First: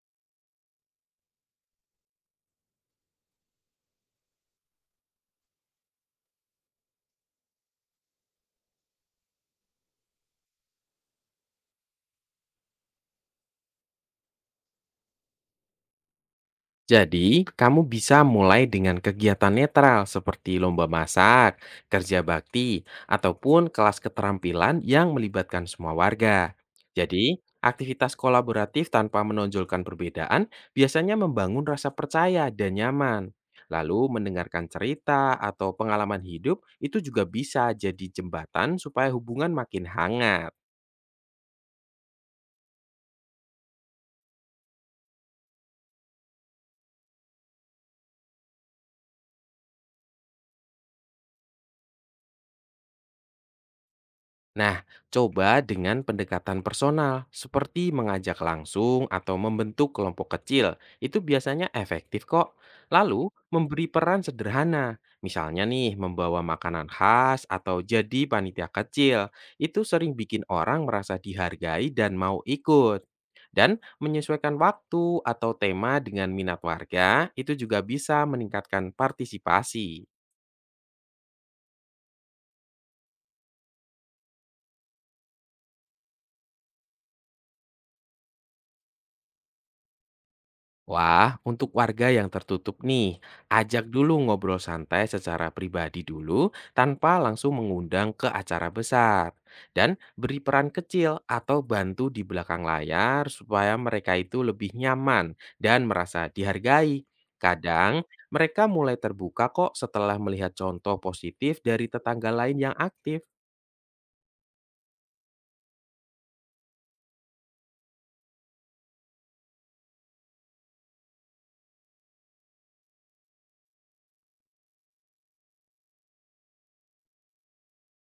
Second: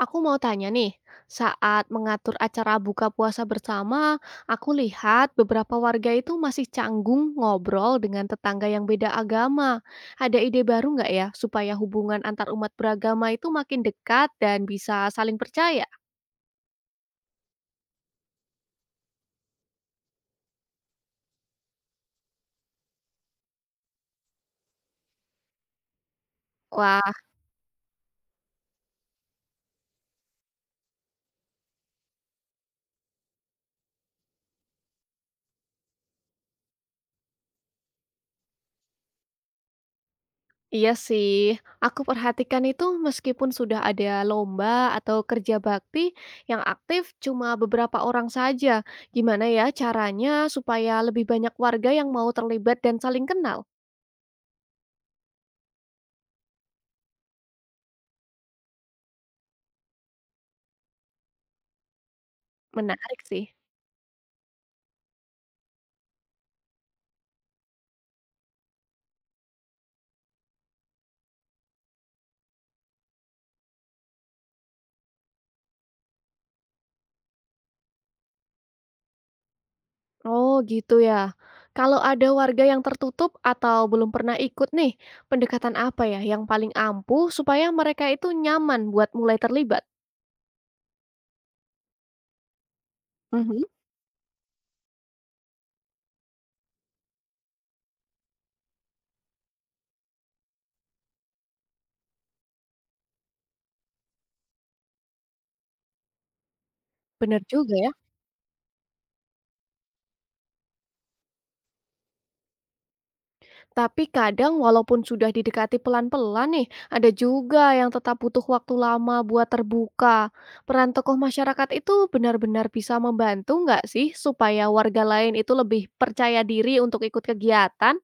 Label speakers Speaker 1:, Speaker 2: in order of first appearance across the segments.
Speaker 1: Aku mau tanya nih, saat mengatur acara buka puasa bersama, aku lihat beberapa warga itu masih canggung ngobrol dengan tetangga yang beda agama. Ada ide baru nggak ya supaya hubungan antar umat beragama itu makin dekat dan bisa saling percaya?
Speaker 2: Jadi, kamu bisa mulai dengan kegiatan netral seperti lomba masak, kerja bakti, ataupun kelas keterampilan yang melibatkan semua warga.
Speaker 1: Wah,
Speaker 2: Jadi, aktivitas kolaboratif tanpa menonjolkan perbedaan biasanya membangun rasa percaya dan nyaman. Lalu, mendengarkan cerita atau pengalaman hidup itu juga bisa jadi jembatan supaya hubungan makin hangat.
Speaker 1: iya sih. Aku perhatikan itu meskipun sudah ada lomba atau kerja bakti yang aktif cuma beberapa orang saja. Gimana ya caranya supaya lebih banyak warga yang mau terlibat dan saling kenal?
Speaker 2: Nah, coba dengan pendekatan personal seperti mengajak langsung atau membentuk kelompok kecil. Itu biasanya efektif kok.
Speaker 1: Menarik
Speaker 2: Lalu,
Speaker 1: sih.
Speaker 2: memberi peran sederhana. Misalnya nih, membawa makanan khas atau jadi panitia kecil. Itu sering bikin orang merasa dihargai dan mau ikut. Dan menyesuaikan waktu atau tema dengan minat warga itu juga bisa meningkatkan partisipasi.
Speaker 1: Oh, gitu ya. Kalau ada warga yang tertutup atau belum pernah ikut nih, pendekatan apa ya yang paling ampuh supaya mereka itu nyaman buat mulai terlibat?
Speaker 2: Wah, untuk warga yang tertutup nih,
Speaker 1: Mhm.
Speaker 2: ajak dulu ngobrol santai secara pribadi dulu tanpa langsung mengundang ke acara besar. Dan beri peran kecil atau bantu di belakang layar supaya mereka itu lebih nyaman dan merasa dihargai.
Speaker 1: Bener juga ya.
Speaker 2: Kadang mereka mulai terbuka kok setelah melihat contoh positif dari tetangga lain yang aktif.
Speaker 1: Tapi kadang walaupun sudah didekati pelan-pelan nih, ada juga yang tetap butuh waktu lama buat terbuka. Peran tokoh masyarakat itu benar-benar bisa membantu nggak sih supaya warga lain itu lebih percaya diri untuk ikut kegiatan?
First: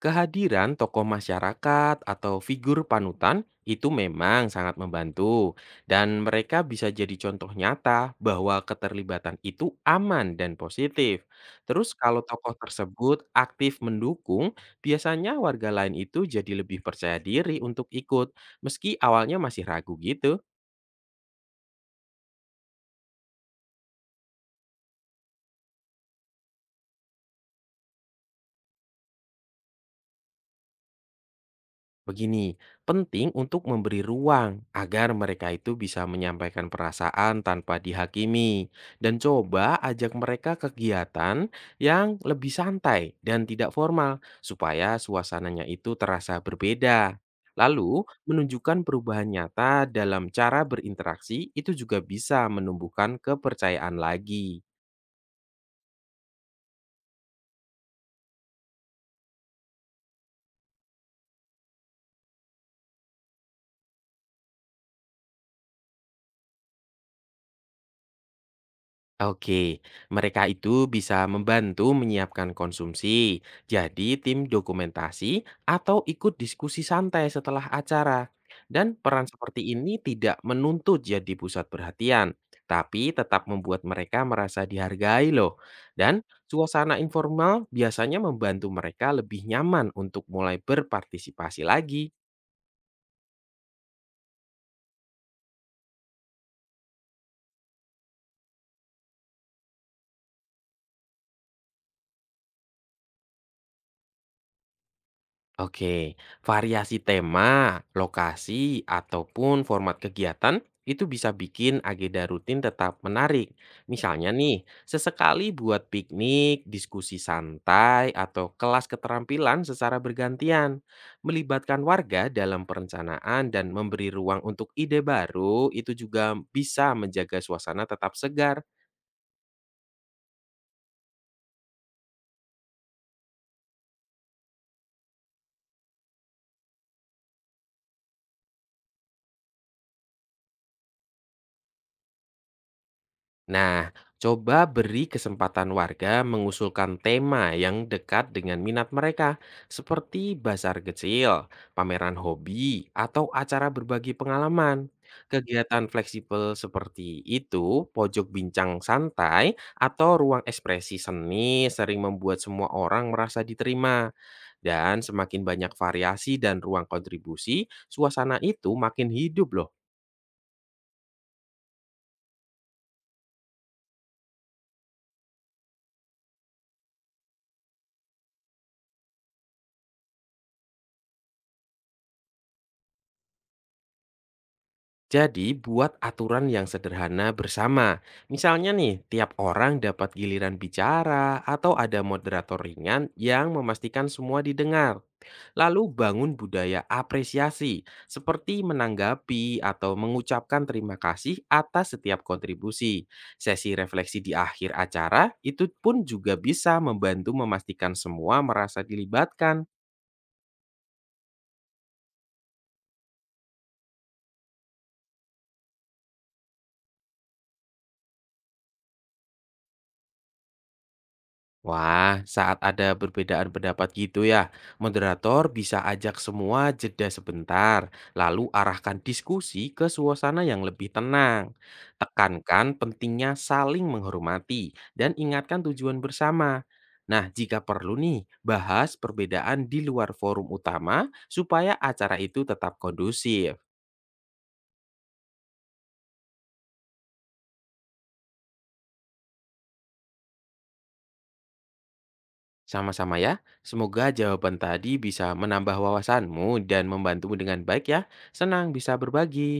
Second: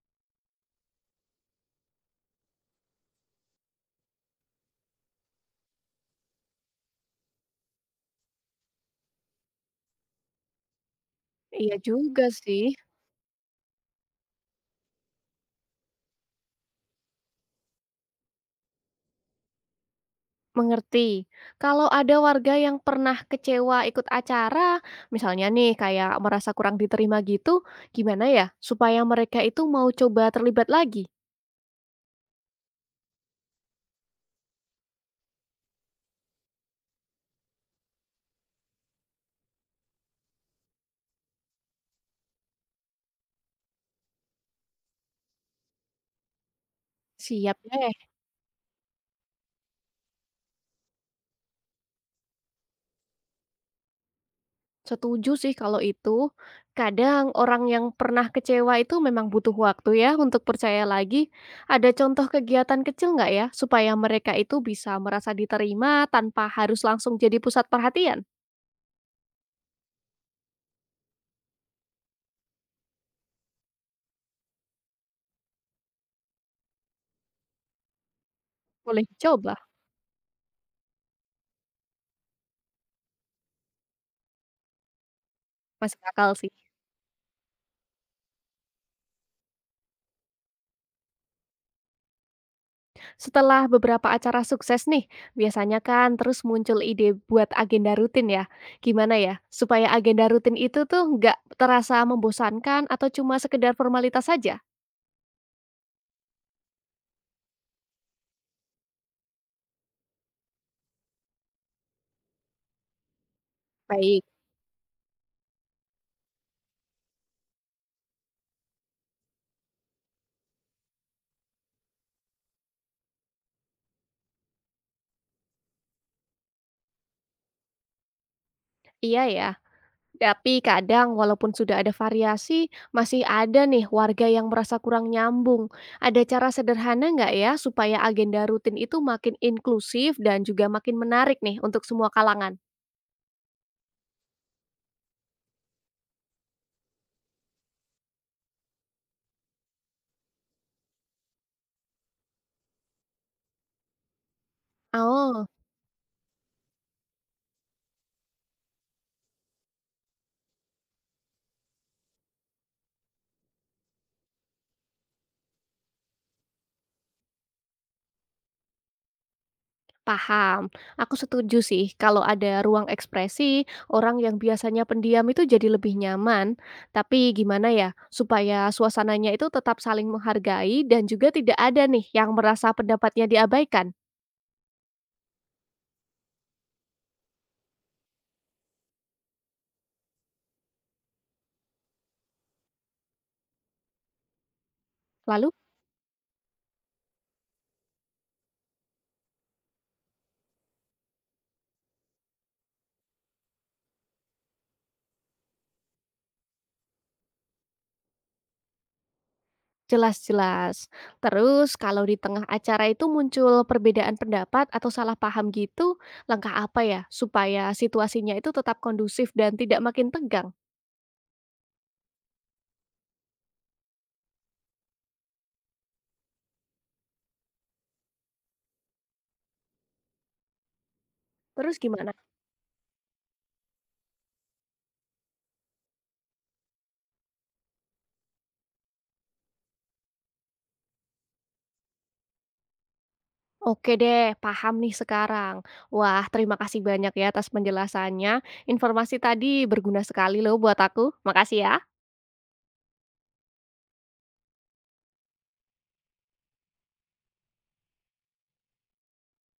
Speaker 2: Kehadiran tokoh masyarakat atau figur panutan itu memang sangat membantu, dan mereka bisa jadi contoh nyata bahwa keterlibatan itu aman dan positif.
Speaker 1: Iya
Speaker 2: Terus,
Speaker 1: juga
Speaker 2: kalau tokoh
Speaker 1: sih.
Speaker 2: tersebut aktif mendukung, biasanya warga lain itu jadi lebih percaya diri untuk ikut, meski awalnya masih ragu gitu.
Speaker 1: Mengerti. Kalau ada warga yang pernah kecewa ikut acara, misalnya nih kayak merasa kurang diterima gitu, gimana ya supaya mereka itu mau coba terlibat lagi?
Speaker 2: Begini, penting untuk memberi ruang agar mereka itu bisa menyampaikan perasaan tanpa dihakimi dan coba ajak mereka kegiatan yang lebih santai dan tidak formal supaya suasananya itu terasa berbeda.
Speaker 1: Siap deh.
Speaker 2: Lalu, menunjukkan perubahan nyata dalam cara berinteraksi itu juga bisa menumbuhkan kepercayaan lagi.
Speaker 1: Setuju sih kalau itu. Kadang orang yang pernah kecewa itu memang butuh waktu ya untuk percaya lagi. Ada contoh kegiatan kecil nggak ya supaya mereka itu bisa merasa diterima tanpa harus langsung jadi pusat perhatian?
Speaker 2: Oke, mereka itu bisa membantu menyiapkan konsumsi, jadi tim dokumentasi atau ikut diskusi santai setelah acara. Dan
Speaker 1: Boleh
Speaker 2: peran
Speaker 1: coba.
Speaker 2: seperti ini tidak menuntut jadi pusat perhatian, tapi tetap membuat mereka merasa dihargai loh.
Speaker 1: Masih
Speaker 2: Dan
Speaker 1: akal sih.
Speaker 2: suasana informal biasanya membantu mereka lebih nyaman untuk mulai berpartisipasi lagi.
Speaker 1: Setelah beberapa acara sukses nih, biasanya kan terus muncul ide buat agenda rutin ya. Gimana ya, supaya agenda rutin itu tuh nggak terasa membosankan atau cuma sekedar formalitas saja?
Speaker 2: Oke, variasi tema, lokasi, ataupun format kegiatan itu bisa bikin agenda rutin tetap menarik.
Speaker 1: Baik.
Speaker 2: Misalnya nih, sesekali buat piknik, diskusi santai, atau kelas keterampilan secara bergantian. Melibatkan warga dalam perencanaan dan memberi ruang untuk ide baru itu juga bisa menjaga suasana tetap segar.
Speaker 1: Iya ya, tapi kadang walaupun sudah ada variasi, masih ada nih warga yang merasa kurang nyambung. Ada cara sederhana nggak ya supaya agenda rutin itu makin inklusif dan juga makin menarik nih untuk semua kalangan?
Speaker 2: Nah, coba beri kesempatan warga mengusulkan tema yang dekat dengan minat mereka, seperti bazar kecil, pameran hobi, atau acara berbagi pengalaman.
Speaker 1: Oh.
Speaker 2: Kegiatan fleksibel seperti itu, pojok bincang santai, atau ruang ekspresi seni sering membuat semua orang merasa diterima. Dan semakin banyak variasi dan ruang kontribusi, suasana itu makin hidup loh.
Speaker 1: Paham. Aku setuju sih kalau ada ruang ekspresi, orang yang biasanya pendiam itu jadi lebih nyaman. Tapi gimana ya, supaya suasananya itu tetap saling menghargai dan juga tidak ada nih yang merasa pendapatnya diabaikan.
Speaker 2: Jadi, buat aturan yang sederhana bersama. Misalnya nih, tiap orang dapat giliran bicara atau ada moderator ringan yang memastikan semua didengar.
Speaker 1: Lalu
Speaker 2: Lalu bangun budaya apresiasi, seperti menanggapi atau mengucapkan terima kasih atas setiap kontribusi. Sesi refleksi di akhir acara itu pun juga bisa membantu memastikan semua merasa dilibatkan.
Speaker 1: jelas-jelas. Terus kalau di tengah acara itu muncul perbedaan pendapat atau salah paham gitu, langkah apa ya supaya situasinya itu tetap kondusif dan tidak makin tegang?
Speaker 2: Wah, saat ada perbedaan pendapat gitu ya, moderator bisa ajak semua jeda sebentar, lalu arahkan diskusi ke suasana yang lebih tenang.
Speaker 1: Terus gimana?
Speaker 2: Tekankan pentingnya saling menghormati dan ingatkan tujuan bersama. Nah, jika perlu nih, bahas perbedaan di luar forum utama supaya acara itu tetap kondusif.
Speaker 1: Oke deh, paham nih sekarang. Wah, terima kasih banyak ya atas penjelasannya. Informasi tadi berguna sekali loh buat aku. Makasih ya.
Speaker 2: Sama-sama ya, semoga jawaban tadi bisa menambah wawasanmu dan membantumu dengan baik ya. Senang bisa berbagi.